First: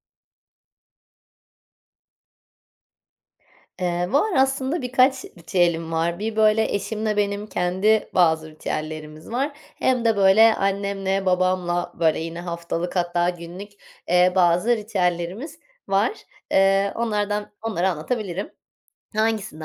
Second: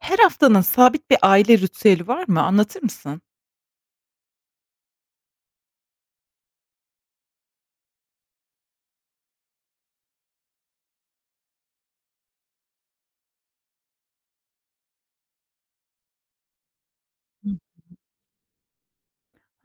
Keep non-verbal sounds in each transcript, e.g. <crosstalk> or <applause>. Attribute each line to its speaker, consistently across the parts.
Speaker 1: Her haftanın sabit bir aile ritüeli var mı? Anlatır mısın?
Speaker 2: Var aslında birkaç ritüelim var. Bir böyle eşimle benim kendi bazı ritüellerimiz var. Hem de böyle annemle, babamla böyle yine haftalık hatta günlük, bazı ritüellerimiz var. Onlardan
Speaker 1: Hı.
Speaker 2: onları anlatabilirim.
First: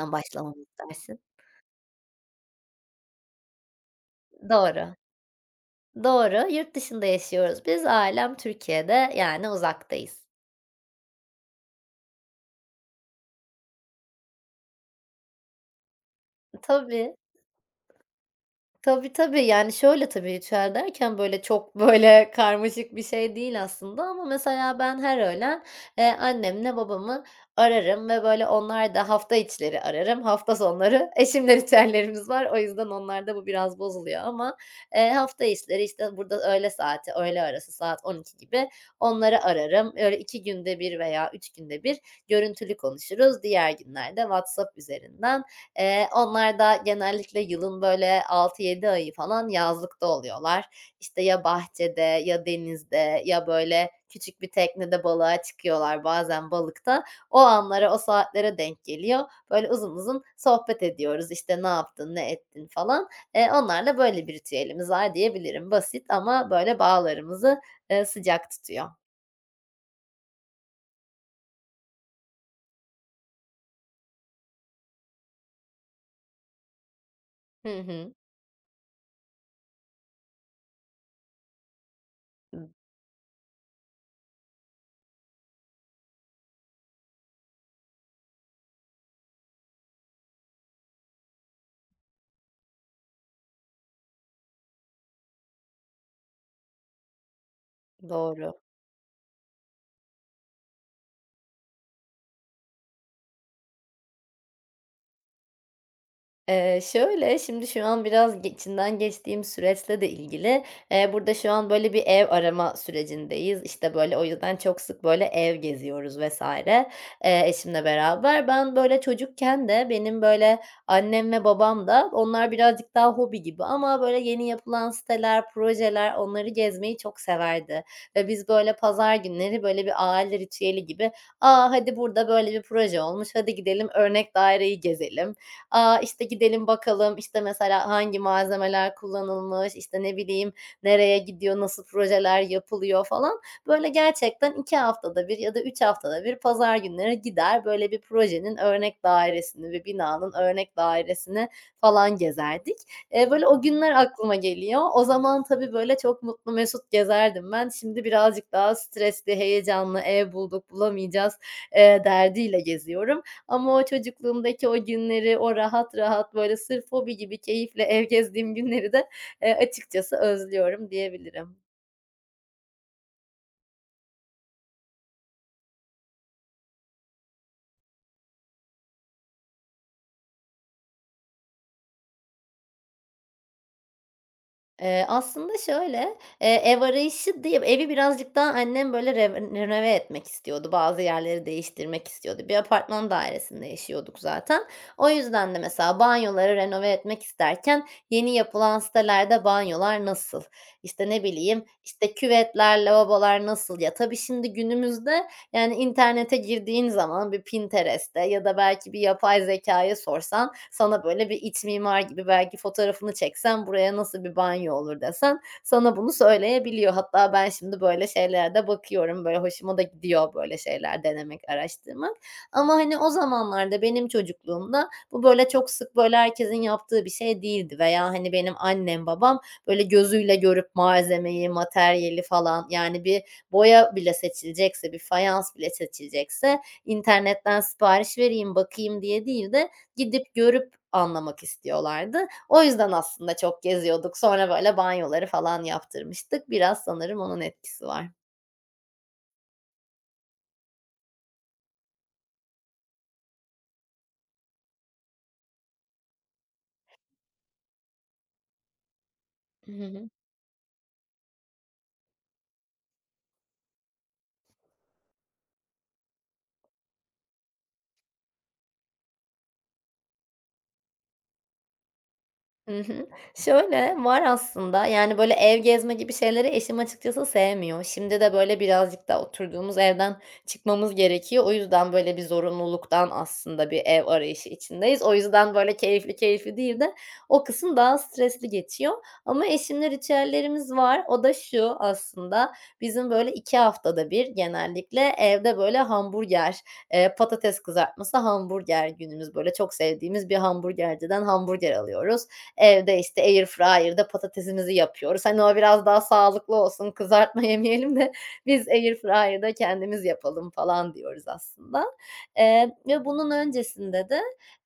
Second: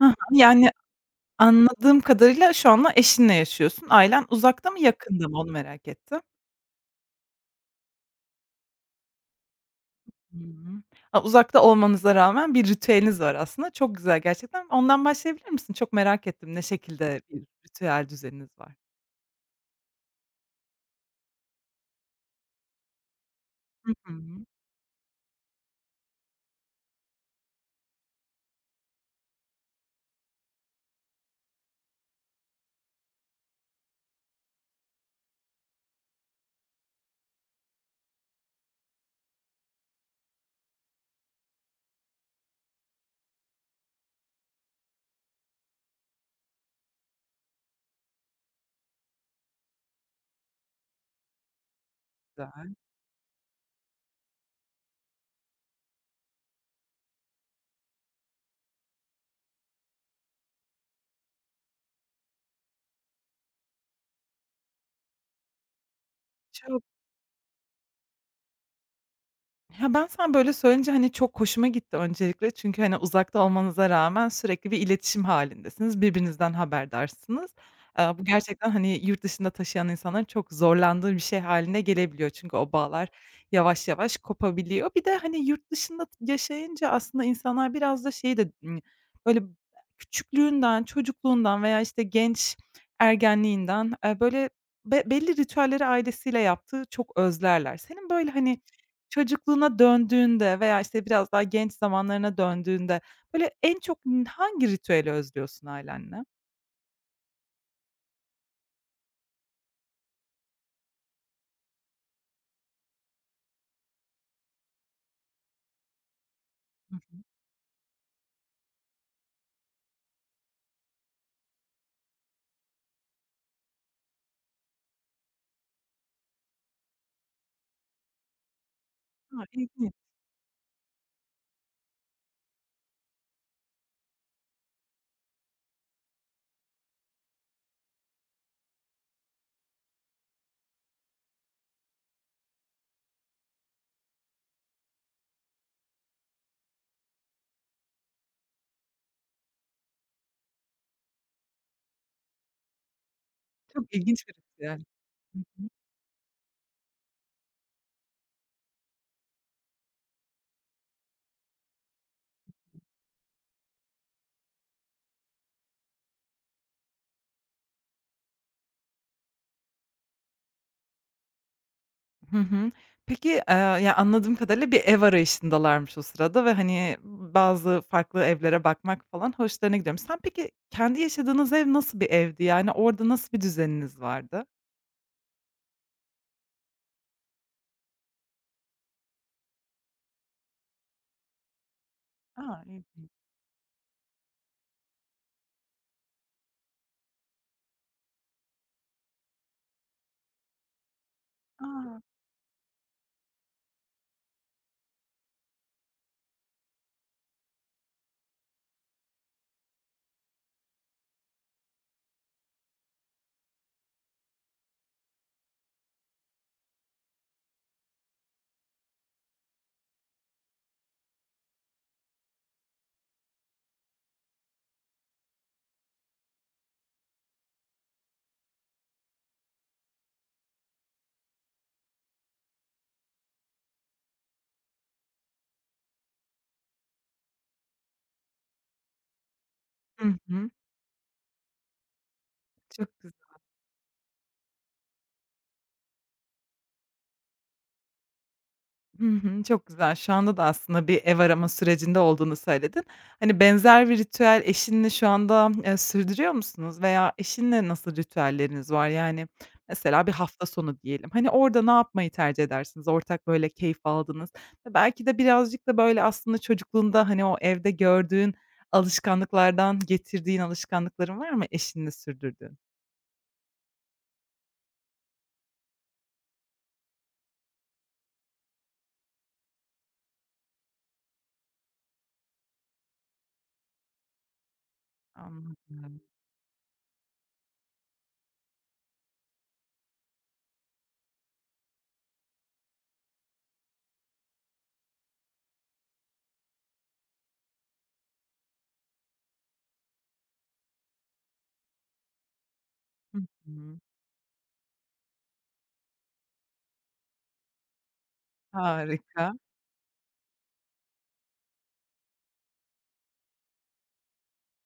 Speaker 1: Hı hı.
Speaker 2: başlamamı istersin?
Speaker 1: Anladığım kadarıyla şu anda eşinle yaşıyorsun. Ailen uzakta mı,
Speaker 2: Doğru,
Speaker 1: yakında mı? Onu merak ettim.
Speaker 2: doğru. Yurt dışında yaşıyoruz biz. Ailem Türkiye'de, yani uzaktayız.
Speaker 1: Hı hı. A, uzakta olmanıza rağmen bir ritüeliniz var aslında. Çok güzel gerçekten. Ondan başlayabilir misin? Çok merak ettim, ne
Speaker 2: Tabii.
Speaker 1: şekilde bir ritüel düzeniniz var?
Speaker 2: Tabii, tabii. Yani, şöyle tabii, ritüel derken, böyle, çok, böyle, karmaşık bir şey değil
Speaker 1: Hı
Speaker 2: aslında
Speaker 1: hı.
Speaker 2: ama mesela ben her öğlen, annemle babamı ararım ve, böyle, onlar da hafta içleri ararım, hafta sonları <laughs> eşimle ritüellerimiz var. O yüzden onlarda bu biraz bozuluyor ama, hafta içleri, işte, burada öğle saati, öğle arası saat 12 gibi onları ararım. Öyle 2 günde bir veya 3 günde bir görüntülü konuşuruz. Diğer günlerde WhatsApp üzerinden. Onlar da genellikle yılın böyle altı yedi ayı falan yazlıkta oluyorlar. İşte ya bahçede ya
Speaker 1: Güzel.
Speaker 2: denizde ya böyle küçük bir teknede balığa çıkıyorlar bazen balıkta. O anlara, o saatlere denk geliyor. Böyle uzun uzun sohbet ediyoruz. İşte ne yaptın, ne ettin falan. Onlarla böyle bir ritüelimiz var diyebilirim. Basit ama böyle
Speaker 1: Çok.
Speaker 2: bağlarımızı, sıcak tutuyor.
Speaker 1: Ya, ben sen böyle söyleyince, çok hoşuma gitti öncelikle. Çünkü, hani, uzakta olmanıza rağmen sürekli bir iletişim halindesiniz, birbirinizden haberdarsınız.
Speaker 2: Hı hı.
Speaker 1: Bu gerçekten, hani, yurt dışında taşıyan insanların çok zorlandığı bir şey haline gelebiliyor. Çünkü o bağlar yavaş yavaş kopabiliyor. Bir de, hani, yurt dışında yaşayınca aslında insanlar biraz da şeyi de, böyle küçüklüğünden, çocukluğundan veya, işte, genç ergenliğinden, böyle belli ritüelleri ailesiyle yaptığı çok özlerler. Senin böyle,
Speaker 2: Doğru.
Speaker 1: hani, çocukluğuna döndüğünde veya, işte, biraz daha genç zamanlarına döndüğünde, böyle, en çok hangi ritüeli özlüyorsun ailenle?
Speaker 2: Şöyle, şimdi şu an biraz içinden geçtiğim süreçle de ilgili, burada şu an böyle bir ev arama sürecindeyiz. İşte, böyle, o yüzden çok sık, böyle, ev geziyoruz vesaire,
Speaker 1: Hı hı.
Speaker 2: eşimle beraber. Ben, böyle, çocukken de benim, böyle, annem ve babam da onlar birazcık daha hobi gibi ama, böyle, yeni yapılan siteler, projeler onları gezmeyi çok severdi ve biz, böyle, pazar
Speaker 1: A,
Speaker 2: günleri, böyle, bir
Speaker 1: ilginç.
Speaker 2: aile ritüeli gibi, "Aa hadi burada böyle bir proje olmuş, hadi gidelim örnek daireyi gezelim." A, işte, gidelim bakalım, işte, mesela hangi malzemeler kullanılmış, işte, ne bileyim, nereye gidiyor, nasıl projeler yapılıyor falan. Böyle gerçekten 2 haftada bir ya da 3 haftada bir pazar günleri gider, böyle bir projenin örnek dairesini ve binanın örnek dairesini falan gezerdik. Böyle o günler
Speaker 1: Çok ilginç
Speaker 2: aklıma
Speaker 1: bir ritüel.
Speaker 2: geliyor. O zaman tabii, böyle, çok mutlu mesut gezerdim ben. Şimdi birazcık daha stresli, heyecanlı, ev bulduk, bulamayacağız, derdiyle geziyorum. Ama o çocukluğumdaki o günleri, o rahat rahat, böyle, sırf hobi gibi keyifle ev gezdiğim günleri de, açıkçası özlüyorum diyebilirim.
Speaker 1: Hı hı. Peki, ya, anladığım kadarıyla bir ev arayışındalarmış o sırada ve, hani, bazı farklı evlere bakmak falan hoşlarına gidiyormuş. Sen peki kendi yaşadığınız ev nasıl bir evdi? Yani, orada nasıl bir düzeniniz vardı?
Speaker 2: Aslında şöyle, ev arayışı değil, evi birazcık daha annem, böyle, renove etmek istiyordu. Bazı yerleri değiştirmek istiyordu. Bir
Speaker 1: A,
Speaker 2: apartman
Speaker 1: ilginç.
Speaker 2: dairesinde yaşıyorduk zaten. O yüzden de mesela banyoları renove etmek isterken yeni yapılan sitelerde banyolar nasıl, İşte ne bileyim,
Speaker 1: A!
Speaker 2: işte, küvetler, lavabolar nasıl? Ya, tabii şimdi günümüzde, yani internete girdiğin zaman bir Pinterest'te ya da belki bir yapay zekâya sorsan, sana böyle bir iç mimar gibi belki fotoğrafını çeksen buraya nasıl bir banyo olur desen sana bunu söyleyebiliyor. Hatta ben şimdi böyle şeylerde bakıyorum. Böyle hoşuma da gidiyor böyle şeyler denemek, araştırmak. Ama hani o zamanlarda benim çocukluğumda bu böyle çok sık böyle herkesin yaptığı bir şey değildi veya hani benim annem babam böyle gözüyle görüp malzemeyi, materyali falan yani bir boya bile seçilecekse, bir fayans bile seçilecekse internetten sipariş vereyim, bakayım diye değil de
Speaker 1: Hı
Speaker 2: gidip
Speaker 1: hı.
Speaker 2: görüp anlamak istiyorlardı. O yüzden
Speaker 1: Çok güzel.
Speaker 2: aslında çok geziyorduk. Sonra böyle banyoları falan yaptırmıştık. Biraz sanırım onun etkisi var.
Speaker 1: Hı hı, çok güzel. Şu anda da aslında bir ev arama sürecinde olduğunu söyledin. Hani, benzer bir ritüel eşinle şu anda, sürdürüyor musunuz veya eşinle nasıl ritüelleriniz var? Yani,
Speaker 2: Hı
Speaker 1: mesela
Speaker 2: hı.
Speaker 1: bir hafta sonu diyelim, hani, orada ne yapmayı tercih edersiniz? Ortak böyle keyif aldınız ve belki de birazcık da böyle aslında çocukluğunda, hani, o evde gördüğün alışkanlıklardan getirdiğin alışkanlıkların var mı eşinle sürdürdüğün?
Speaker 2: Hı hı. Şöyle, var aslında, yani, böyle, ev gezme gibi şeyleri eşim açıkçası sevmiyor. Şimdi de, böyle, birazcık da oturduğumuz evden çıkmamız gerekiyor. O yüzden, böyle, bir zorunluluktan aslında bir ev arayışı içindeyiz. O yüzden, böyle,
Speaker 1: Anladım.
Speaker 2: keyifli keyifli değil de o kısım daha stresli geçiyor ama eşimle ritüellerimiz var. O da şu aslında, bizim, böyle, 2 haftada bir genellikle evde, böyle, hamburger, patates kızartması hamburger günümüz. Böyle, çok sevdiğimiz bir hamburgerciden hamburger alıyoruz. Evde,
Speaker 1: Hı
Speaker 2: işte, air
Speaker 1: hı.
Speaker 2: fryer'da patatesimizi yapıyoruz. Hani, o biraz daha sağlıklı olsun, kızartma yemeyelim de <laughs> biz air
Speaker 1: Harika,
Speaker 2: fryer'da kendimiz yapalım falan diyoruz aslında. Ve bunun öncesinde de,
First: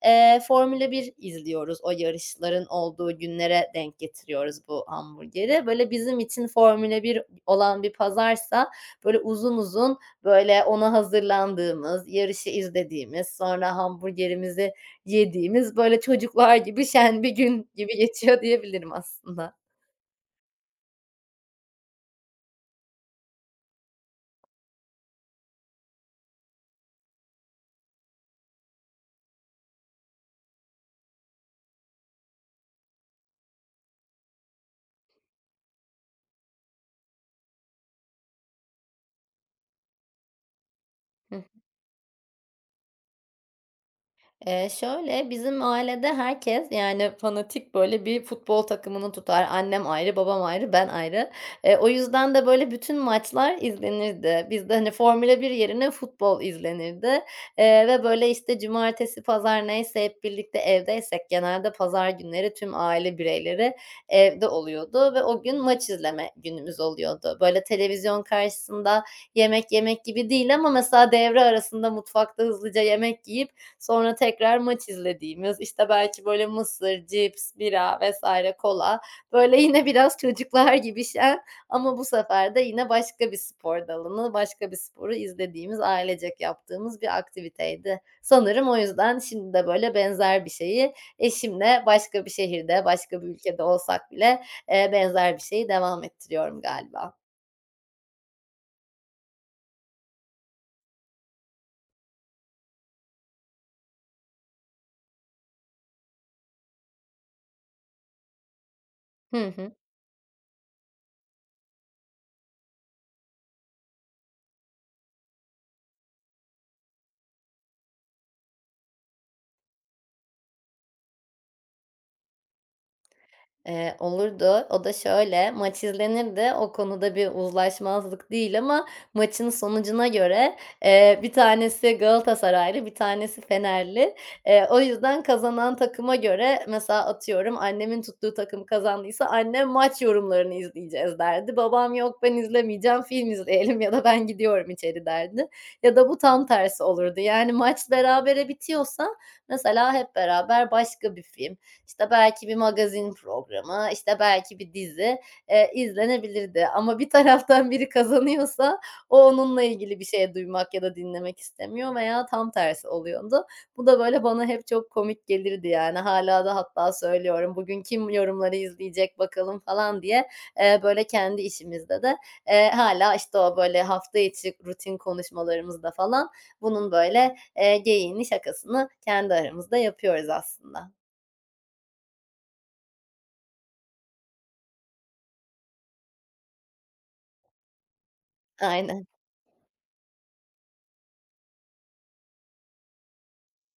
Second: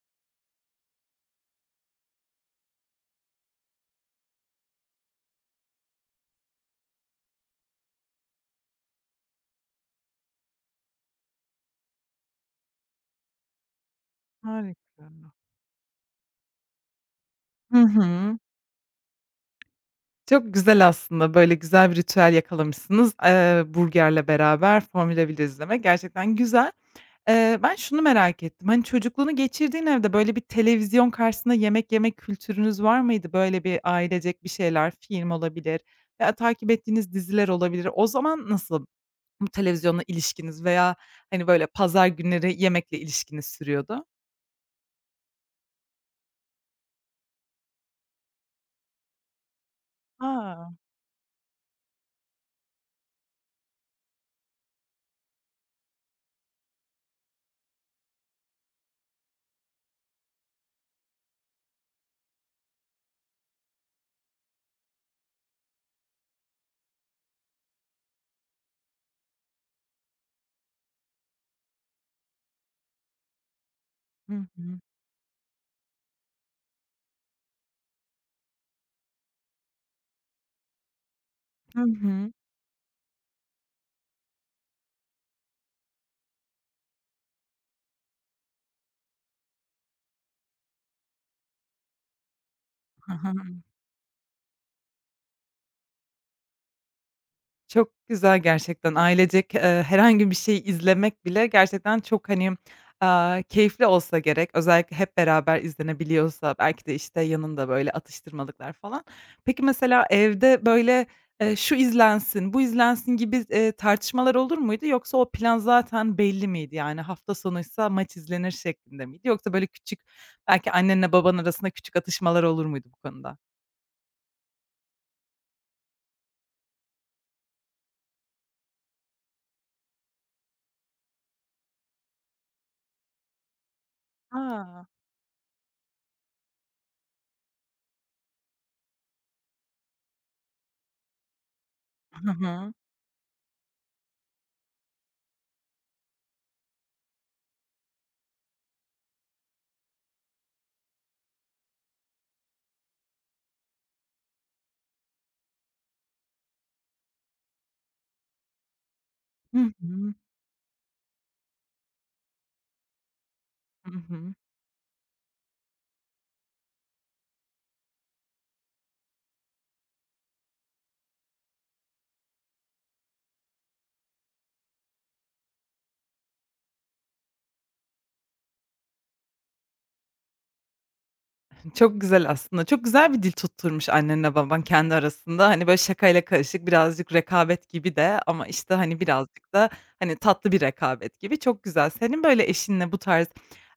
Speaker 2: Formula 1 izliyoruz. O yarışların olduğu günlere denk getiriyoruz bu hamburgeri. Böyle, bizim için Formula bir olan bir pazarsa, böyle, uzun uzun, böyle, ona hazırlandığımız, yarışı izlediğimiz, sonra hamburgerimizi
Speaker 1: harika.
Speaker 2: yediğimiz, böyle, çocuklar gibi şen bir gün
Speaker 1: Hı
Speaker 2: gibi
Speaker 1: hı.
Speaker 2: geçiyor diyebilirim aslında.
Speaker 1: Çok güzel aslında, böyle güzel bir ritüel yakalamışsınız, burgerle beraber Formula 1 izleme gerçekten güzel. Ben şunu merak ettim, hani, çocukluğunu geçirdiğin evde, böyle, bir televizyon karşısında yemek yemek kültürünüz var mıydı? Böyle bir ailecek bir şeyler, film olabilir veya takip ettiğiniz diziler olabilir. O zaman nasıl bu televizyonla ilişkiniz veya, hani, böyle, pazar günleri yemekle ilişkiniz sürüyordu?
Speaker 2: Şöyle, bizim ailede herkes, yani, fanatik, böyle, bir futbol takımını tutar. Annem ayrı, babam
Speaker 1: A!
Speaker 2: ayrı, ben ayrı. O yüzden de, böyle, bütün maçlar izlenirdi. Bizde, hani, Formula bir yerine futbol izlenirdi, ve, böyle, işte, cumartesi, pazar neyse hep birlikte evdeysek genelde pazar günleri tüm aile bireyleri evde oluyordu ve o gün maç izleme günümüz oluyordu. Böyle, televizyon karşısında yemek yemek gibi değil ama mesela devre arasında mutfakta hızlıca yemek yiyip sonra
Speaker 1: Hı
Speaker 2: tekrar
Speaker 1: hı.
Speaker 2: maç izlediğimiz, işte, belki, böyle, mısır, cips, bira vesaire, kola, böyle, yine biraz çocuklar gibi şen
Speaker 1: Hı
Speaker 2: ama bu
Speaker 1: hı.
Speaker 2: sefer de yine başka bir spor dalını, başka bir sporu izlediğimiz, ailecek yaptığımız bir aktiviteydi. Sanırım o yüzden şimdi de, böyle, benzer bir şeyi eşimle başka bir şehirde,
Speaker 1: Hı
Speaker 2: başka bir
Speaker 1: hı.
Speaker 2: ülkede olsak bile, benzer bir şeyi devam ettiriyorum galiba.
Speaker 1: Çok güzel gerçekten. Ailecek, herhangi bir şey izlemek bile gerçekten çok, hani, aaa, keyifli olsa gerek. Özellikle hep beraber izlenebiliyorsa belki de, işte, yanında, böyle, atıştırmalıklar falan.
Speaker 2: Hı
Speaker 1: Peki,
Speaker 2: hı.
Speaker 1: mesela evde, böyle, "Şu izlensin, bu izlensin." gibi, tartışmalar olur muydu yoksa o plan zaten belli miydi? Yani, hafta sonuysa maç izlenir şeklinde miydi yoksa, böyle, küçük, belki annenle baban arasında küçük atışmalar olur muydu bu konuda?
Speaker 2: Olurdu. O da şöyle, maç izlenirdi. O konuda bir uzlaşmazlık değil ama maçın sonucuna göre, bir tanesi Galatasaraylı, bir tanesi Fenerli. O
Speaker 1: A!
Speaker 2: yüzden kazanan takıma göre mesela atıyorum annemin tuttuğu takım kazandıysa annem maç yorumlarını izleyeceğiz derdi. Babam yok
Speaker 1: Hı
Speaker 2: ben
Speaker 1: hı.
Speaker 2: izlemeyeceğim film izleyelim ya da ben gidiyorum içeri derdi. Ya da bu tam tersi olurdu. Yani maç berabere bitiyorsa mesela hep beraber başka bir film, işte, belki bir magazin programı, işte, belki bir dizi, izlenebilirdi ama bir taraftan biri kazanıyorsa o
Speaker 1: Hı
Speaker 2: onunla ilgili bir
Speaker 1: hı.
Speaker 2: şey duymak ya da dinlemek istemiyor veya tam tersi oluyordu. Bu
Speaker 1: Hı
Speaker 2: da, böyle,
Speaker 1: hı.
Speaker 2: bana hep çok komik gelirdi, yani. Hala da hatta söylüyorum, "Bugün kim yorumları izleyecek bakalım." falan diye, böyle, kendi işimizde de, hâlâ, işte, o, böyle, hafta içi rutin konuşmalarımızda falan bunun, böyle, geyiğini, şakasını kendi aramızda yapıyoruz aslında.
Speaker 1: Çok güzel aslında. Çok güzel bir dil tutturmuş annenle baban kendi arasında. Hani, böyle, şakayla karışık birazcık rekabet gibi de ama, işte, hani,
Speaker 2: Aynen.
Speaker 1: birazcık da, hani, tatlı bir rekabet gibi. Çok güzel. Senin, böyle, eşinle bu tarz,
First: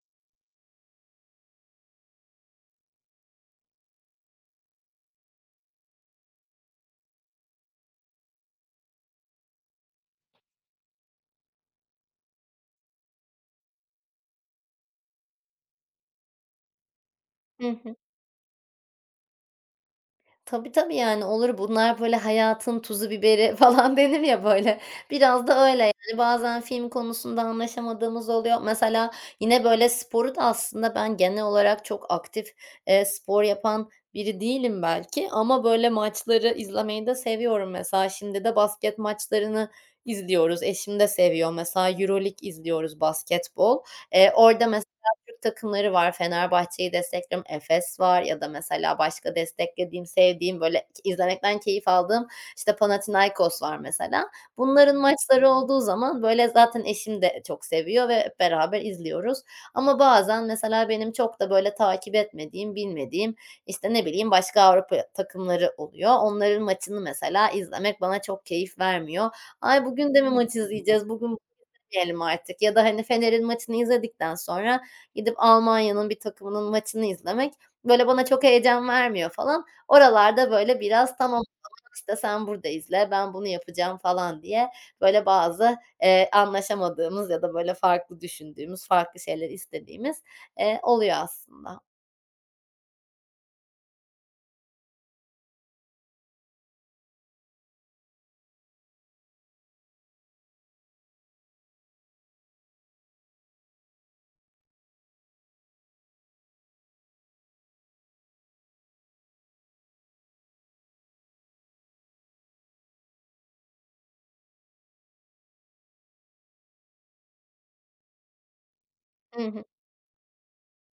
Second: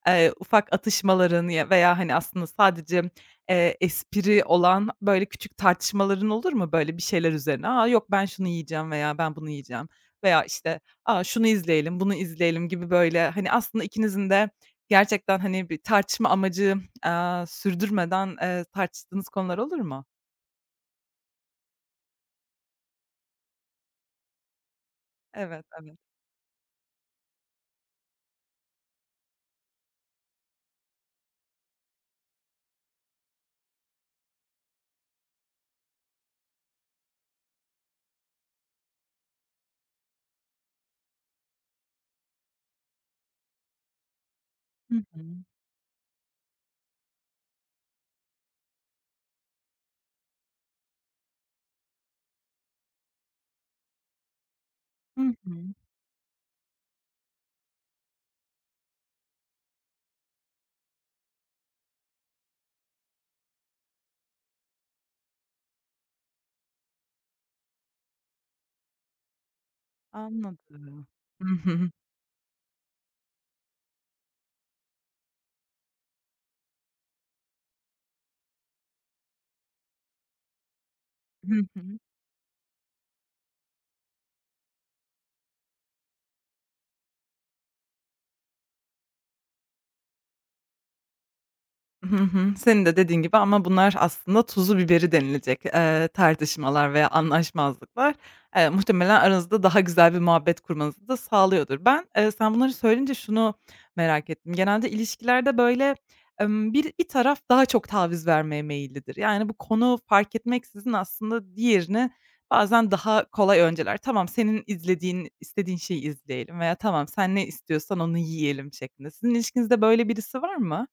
Speaker 1: ufak atışmaların ya veya, hani, aslında sadece, espri olan, böyle, küçük tartışmaların olur mu? Böyle, bir şeyler üzerine, "Aa yok ben şunu yiyeceğim." veya "Ben bunu yiyeceğim." veya, işte, "aa şunu izleyelim, bunu izleyelim." gibi, böyle, hani, aslında ikinizin de gerçekten, hani, bir tartışma amacı aaa,
Speaker 2: Hı hı.
Speaker 1: sürdürmeden, tartıştığınız konular olur mu?
Speaker 2: Tabii, tabii, yani olur. Bunlar böyle hayatın tuzu biberi <laughs> falan denir ya böyle. Biraz da
Speaker 1: Evet,
Speaker 2: öyle
Speaker 1: evet.
Speaker 2: yani. Bazen film konusunda anlaşamadığımız oluyor. Mesela yine böyle sporu da aslında ben genel olarak çok aktif, spor yapan biri değilim belki ama böyle maçları izlemeyi de seviyorum. Mesela şimdi de basket maçlarını izliyoruz. Eşim de seviyor. Mesela EuroLeague izliyoruz basketbol. Orada
Speaker 1: Hı hı.
Speaker 2: Türk takımları var. Fenerbahçe'yi destekliyorum. Efes var ya da mesela başka desteklediğim, sevdiğim, böyle izlemekten keyif aldığım, işte, Panathinaikos var mesela. Bunların
Speaker 1: Hı
Speaker 2: maçları
Speaker 1: hı.
Speaker 2: olduğu zaman, böyle, zaten eşim de çok seviyor ve hep beraber izliyoruz. Ama bazen mesela benim çok da, böyle, takip etmediğim, bilmediğim, işte, ne bileyim, başka Avrupa takımları oluyor. Onların maçını mesela izlemek bana çok keyif vermiyor. "Ay, bugün de mi maç
Speaker 1: Anladım.
Speaker 2: izleyeceğiz? Bugün
Speaker 1: Hı hı.
Speaker 2: gitmeyelim artık ya da, hani, Fener'in maçını izledikten sonra gidip Almanya'nın bir takımının maçını izlemek, böyle, bana çok heyecan vermiyor" falan. Oralarda, böyle, biraz tamam,
Speaker 1: Hı
Speaker 2: o
Speaker 1: hı.
Speaker 2: işte, sen burada izle, ben bunu yapacağım falan diye, böyle, bazı, anlaşamadığımız ya da, böyle, farklı düşündüğümüz, farklı şeyler istediğimiz, oluyor aslında.
Speaker 1: Hı hı. Senin de dediğin gibi ama bunlar aslında tuzu biberi denilecek, tartışmalar veya anlaşmazlıklar. Muhtemelen aranızda daha güzel bir muhabbet kurmanızı da sağlıyordur. Ben, sen bunları söyleyince şunu merak ettim. Genelde ilişkilerde, böyle, bir taraf daha çok taviz vermeye meyillidir. Yani, bu konu fark etmeksizin aslında diğerini bazen daha kolay önceler. "Tamam, senin izlediğin, istediğin şeyi izleyelim." veya "Tamam, sen ne istiyorsan onu yiyelim." şeklinde. Sizin
Speaker 2: Hı hı.
Speaker 1: ilişkinizde böyle birisi var mı?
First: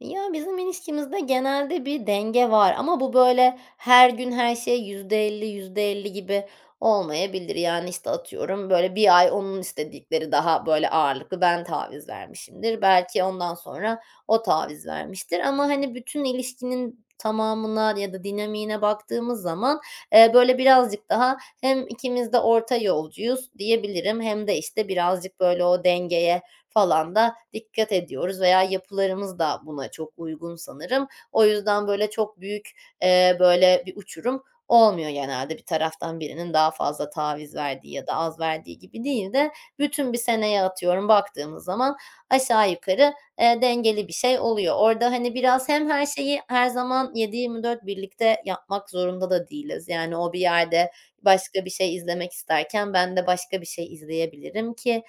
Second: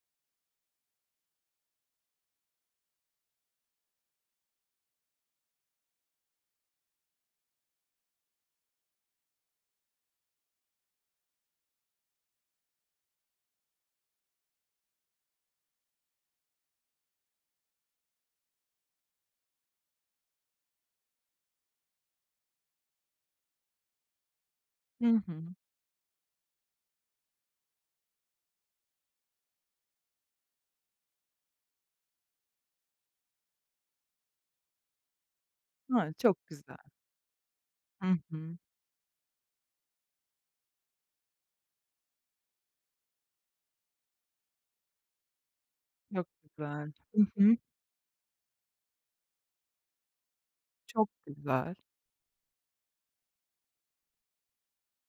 Speaker 2: Ya, bizim ilişkimizde genelde bir denge var ama bu böyle her gün her şey yüzde elli yüzde elli gibi olmayabilir. Yani, işte, atıyorum, böyle, bir ay onun istedikleri daha, böyle, ağırlıklı ben taviz vermişimdir. Belki ondan sonra o taviz vermiştir ama, hani, bütün ilişkinin tamamına ya da dinamiğine baktığımız zaman, böyle, birazcık daha hem ikimiz de orta yolcuyuz diyebilirim hem de, işte,
Speaker 1: Hı
Speaker 2: birazcık,
Speaker 1: hı.
Speaker 2: böyle, o dengeye falan da dikkat ediyoruz veya yapılarımız da buna çok uygun sanırım. O yüzden böyle çok büyük, böyle bir uçurum olmuyor genelde. Bir
Speaker 1: Ha,
Speaker 2: taraftan
Speaker 1: çok
Speaker 2: birinin daha
Speaker 1: güzel.
Speaker 2: fazla taviz verdiği ya
Speaker 1: Hı
Speaker 2: da az
Speaker 1: hı.
Speaker 2: verdiği gibi değil de bütün bir seneye atıyorum baktığımız zaman aşağı yukarı, dengeli bir şey oluyor. Orada, hani, biraz hem her
Speaker 1: Çok
Speaker 2: şeyi her
Speaker 1: güzel.
Speaker 2: zaman
Speaker 1: Hı hı.
Speaker 2: 7/24 birlikte yapmak zorunda da değiliz. Yani o bir yerde
Speaker 1: Çok
Speaker 2: başka bir
Speaker 1: güzel.
Speaker 2: şey izlemek isterken ben de başka bir şey izleyebilirim ki.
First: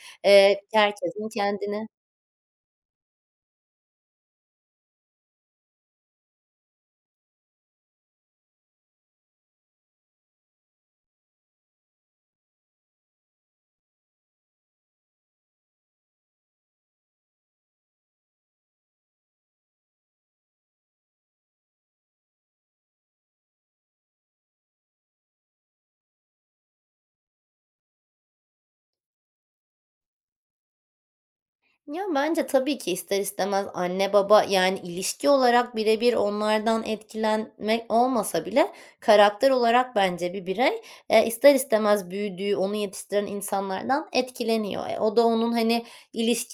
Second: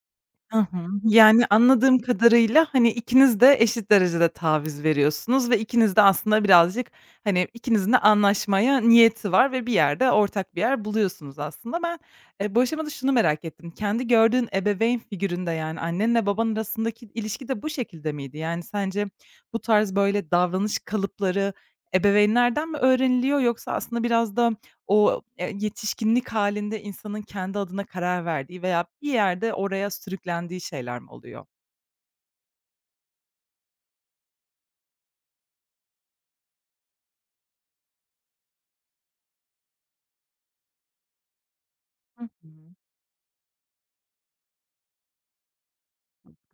Speaker 1: Hı hı.
Speaker 2: Herkesin
Speaker 1: Yani,
Speaker 2: kendine.
Speaker 1: anladığım kadarıyla, hani, ikiniz de eşit derecede taviz veriyorsunuz ve ikiniz de aslında birazcık, hani, ikinizin de anlaşmaya niyeti var ve bir yerde ortak bir yer buluyorsunuz aslında. Ben, bu aşamada şunu merak ettim. Kendi gördüğün ebeveyn figüründe, yani, annenle baban arasındaki ilişki de bu şekilde miydi? Yani, sence bu tarz, böyle, davranış kalıpları ebeveynlerden mi öğreniliyor yoksa aslında biraz da o, yetişkinlik halinde insanın kendi adına karar verdiği veya bir yerde oraya sürüklendiği şeyler mi oluyor?
Speaker 2: Ya, bence tabii ki ister istemez anne baba, yani, ilişki olarak birebir onlardan etkilenmek olmasa bile karakter olarak bence bir birey, ister istemez
Speaker 1: Hı hı.
Speaker 2: büyüdüğü, onu yetiştiren insanlardan etkileniyor. E, o da onun, hani,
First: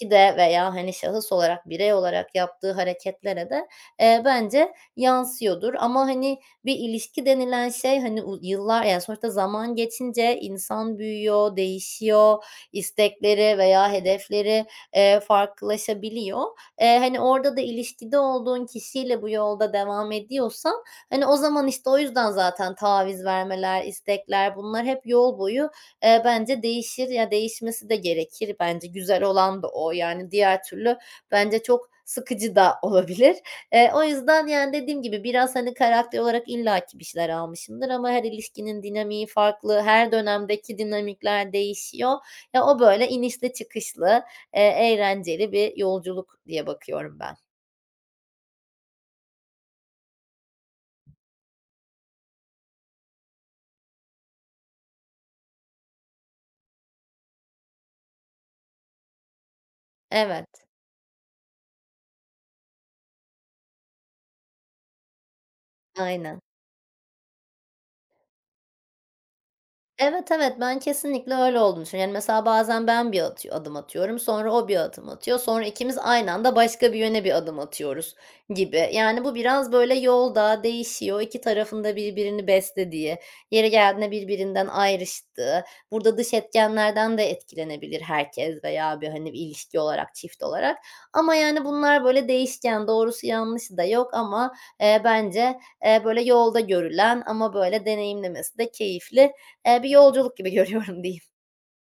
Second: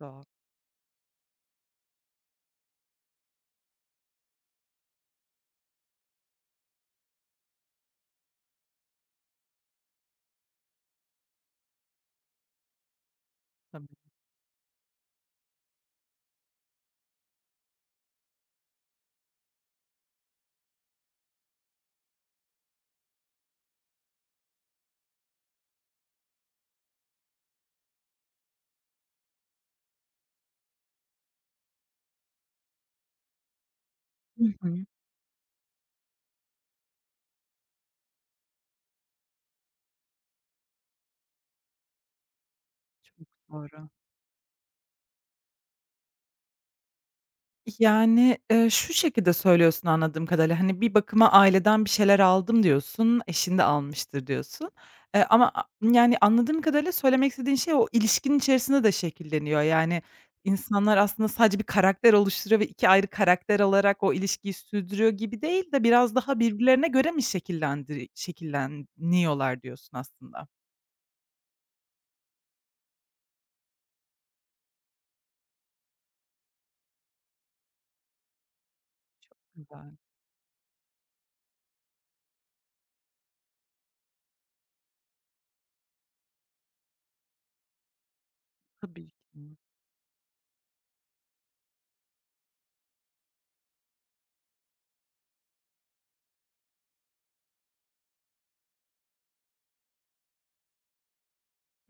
Speaker 1: Doğru.
Speaker 2: veya, hani, şahıs olarak, birey olarak yaptığı hareketlere de, bence yansıyordur. Ama, hani, bir ilişki denilen şey, hani, yıllar, yani, sonuçta zaman geçince insan büyüyor, değişiyor, istekleri veya
Speaker 1: Tabii.
Speaker 2: hedefleri farklılaşabiliyor. Hani, orada da ilişkide olduğun kişiyle bu yolda devam ediyorsan, hani, o zaman, işte, o yüzden zaten taviz vermeler, istekler bunlar hep yol boyu, bence değişir. Ya, değişmesi de gerekir bence. Güzel olan da o. Yani, diğer türlü bence çok sıkıcı da <laughs> olabilir. O
Speaker 1: Hı
Speaker 2: yüzden, yani,
Speaker 1: hı.
Speaker 2: dediğim gibi biraz, hani, karakter olarak illaki bir şeyler almışımdır ama her ilişkinin dinamiği farklı. Her dönemdeki dinamikler değişiyor. Ya, o böyle
Speaker 1: Çok
Speaker 2: inişli
Speaker 1: doğru.
Speaker 2: çıkışlı, Eee, eğlenceli bir yolculuk diye bakıyorum ben.
Speaker 1: Yani, şu şekilde söylüyorsun anladığım kadarıyla, hani, bir bakıma "Aileden bir şeyler aldım." diyorsun, "Eşin de almıştır." diyorsun. Ama yani, anladığım kadarıyla söylemek istediğin şey o ilişkinin içerisinde de şekilleniyor. Yani,
Speaker 2: Evet,
Speaker 1: insanlar aslında sadece bir karakter oluşturuyor ve 2 ayrı karakter olarak o ilişkiyi sürdürüyor gibi değil de biraz daha
Speaker 2: aynen.
Speaker 1: birbirlerine göre mi şekilleniyorlar diyorsun
Speaker 2: Evet,
Speaker 1: aslında.
Speaker 2: evet, ben kesinlikle öyle olduğunu düşünüyorum. Yani, mesela bazen ben bir adım atıyorum, sonra o bir adım atıyor, sonra ikimiz aynı anda başka bir yöne bir adım atıyoruz gibi. Yani, bu
Speaker 1: Çok
Speaker 2: biraz böyle
Speaker 1: güzel.
Speaker 2: yolda değişiyor, 2 tarafında birbirini beslediği, yeri geldiğinde birbirinden ayrıştığı, burada dış etkenlerden de etkilenebilir herkes veya bir,
Speaker 1: Tabii
Speaker 2: hani, bir
Speaker 1: ki.
Speaker 2: ilişki olarak, çift olarak ama, yani, bunlar böyle değişken, doğrusu yanlışı da yok ama, bence, böyle yolda görülen ama böyle deneyimlemesi de keyifli bir yolculuk gibi <laughs> görüyorum diyeyim.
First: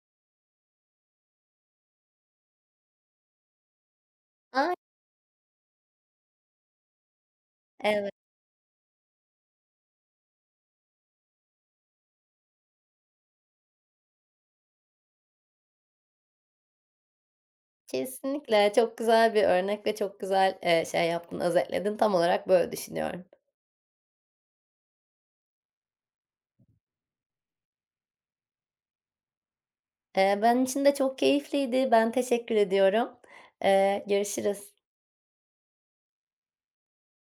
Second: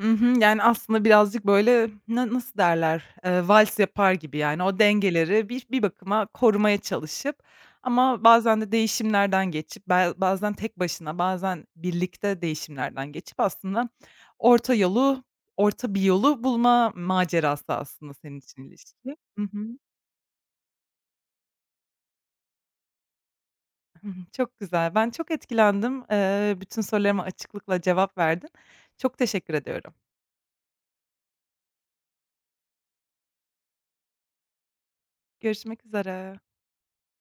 Speaker 1: Hı hı. Yani, aslında birazcık, böyle, nasıl derler, vals yapar gibi, yani,
Speaker 2: Ay,
Speaker 1: o dengeleri bir bakıma korumaya çalışıp
Speaker 2: evet,
Speaker 1: ama bazen de değişimlerden geçip, bazen tek başına, bazen birlikte değişimlerden geçip aslında orta yolu, orta bir yolu bulma macerası aslında senin için
Speaker 2: kesinlikle çok
Speaker 1: ilişki.
Speaker 2: güzel
Speaker 1: Hı
Speaker 2: bir
Speaker 1: hı.
Speaker 2: örnek ve çok güzel, şey yaptın, özetledin. Tam olarak böyle düşünüyorum.
Speaker 1: Hı hı. Çok güzel. Ben çok etkilendim. Bütün sorularıma açıklıkla cevap verdin. Çok teşekkür ediyorum.
Speaker 2: Benim için de çok keyifliydi. Ben teşekkür ediyorum. Görüşürüz.
Speaker 1: Görüşmek üzere.